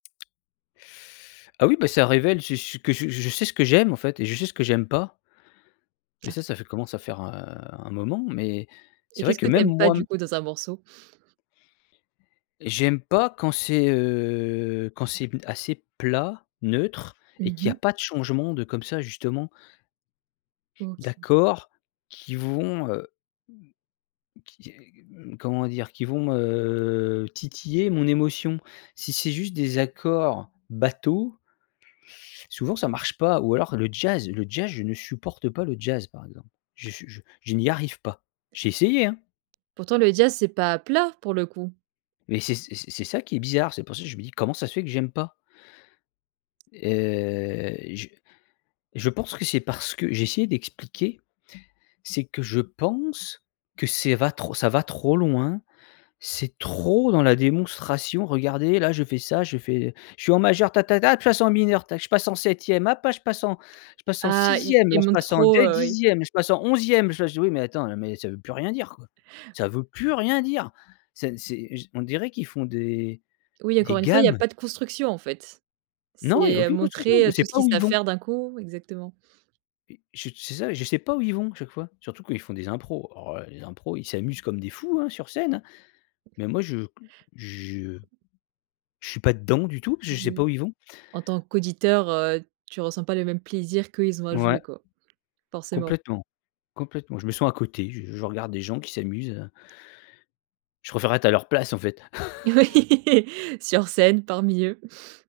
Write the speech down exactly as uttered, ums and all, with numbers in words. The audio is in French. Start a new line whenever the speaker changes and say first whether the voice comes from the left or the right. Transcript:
left: Ah oui. Bah, ça révèle c'est ce que je je sais ce que j'aime, en fait, et je sais ce que j'aime pas. Mais
right: Ah.
left: ça ça fait commence à faire, heu, un moment, mais
right: Et
left: c'est vrai
right: qu'est-ce
left: que
right: que tu
left: même
right: aimes pas
left: moi
right: du coup dans un morceau?
left: j'aime pas quand c'est, heu, quand c'est assez plat, neutre et
right: Mmh
left: qu'il y
right: mh.
left: pas de changement de comme ça, justement
right: OK.
left: d'accords qui vont, heu qui qui, mmh, comment dire? Qui vont, heu, titiller mon émotion. Si c'est juste des accords bateau souvent, ça marche pas. Ou alors le jazz. Le jazz, je ne supporte pas le jazz, par exemple. Je suis je je n'y arrive pas. J'ai essayé, hein.
right: Pourtant le jazz, c'est pas, plat pour le coup.
left: Mais c'est c'est et c'est ça qui est bizarre. C'est pour ça je me dis: «Comment ça se fait que j'aime pas»? Heu. Je, je pense que c'est parce que j'ai essayé d'expliquer. C'est que je pense que c'est va ça va trop loin. C'est trop dans la démonstration: «Regardez, là je fais ça, je fais, je suis en majeur, ta, ta, ta, de toute façon mineur, ta, je passe en septième, hop je passe en, je passe en
right: Ah. Ils
left: sixième là,
right: ils
left: je
right: montent
left: passe en
right: trop,
left: deux
right: heu, oui
left: dixième, je passe en onzième. Je me». Oui mais attends, mais ça ne veux plus rien dire, quoi. Ça veut plus rien dire. C'est, c'est je On dirait qu'ils font des
right: Oui,
left: des
right: encore une fois il y a
left: gammes.
right: pas de construction, en fait.
left: Non, il y a
right: C'est, heu,
left: aucune construction. On
right: montrer
left: sait
right: tout ce
left: pas
right: qu'ils
left: où ils
right: savent
left: vont.
right: faire d'un coup. Exactement.
left: Et je c'est ça. Et je sais pas où ils vont à chaque fois, surtout quand ils font des impros. Alors là, les impros! Ils s'amusent comme des fous, hein, sur scène. Mais moi, je je je suis pas dedans du tout parce que je sais
right: Mmh mh.
left: pas où ils vont.
right: En tant qu'auditeur, heu, tu ressens pas le même plaisir qu'eux ils ont à jouer,
left: Ouais.
right: quoi. Forcément.
left: Complètement, complètement. Je me sens à côté. Je je regarde des gens qui s'amusent, heu je préfèrerais être à leur place, en fait.
right: Oui. Sur scène, parmi eux.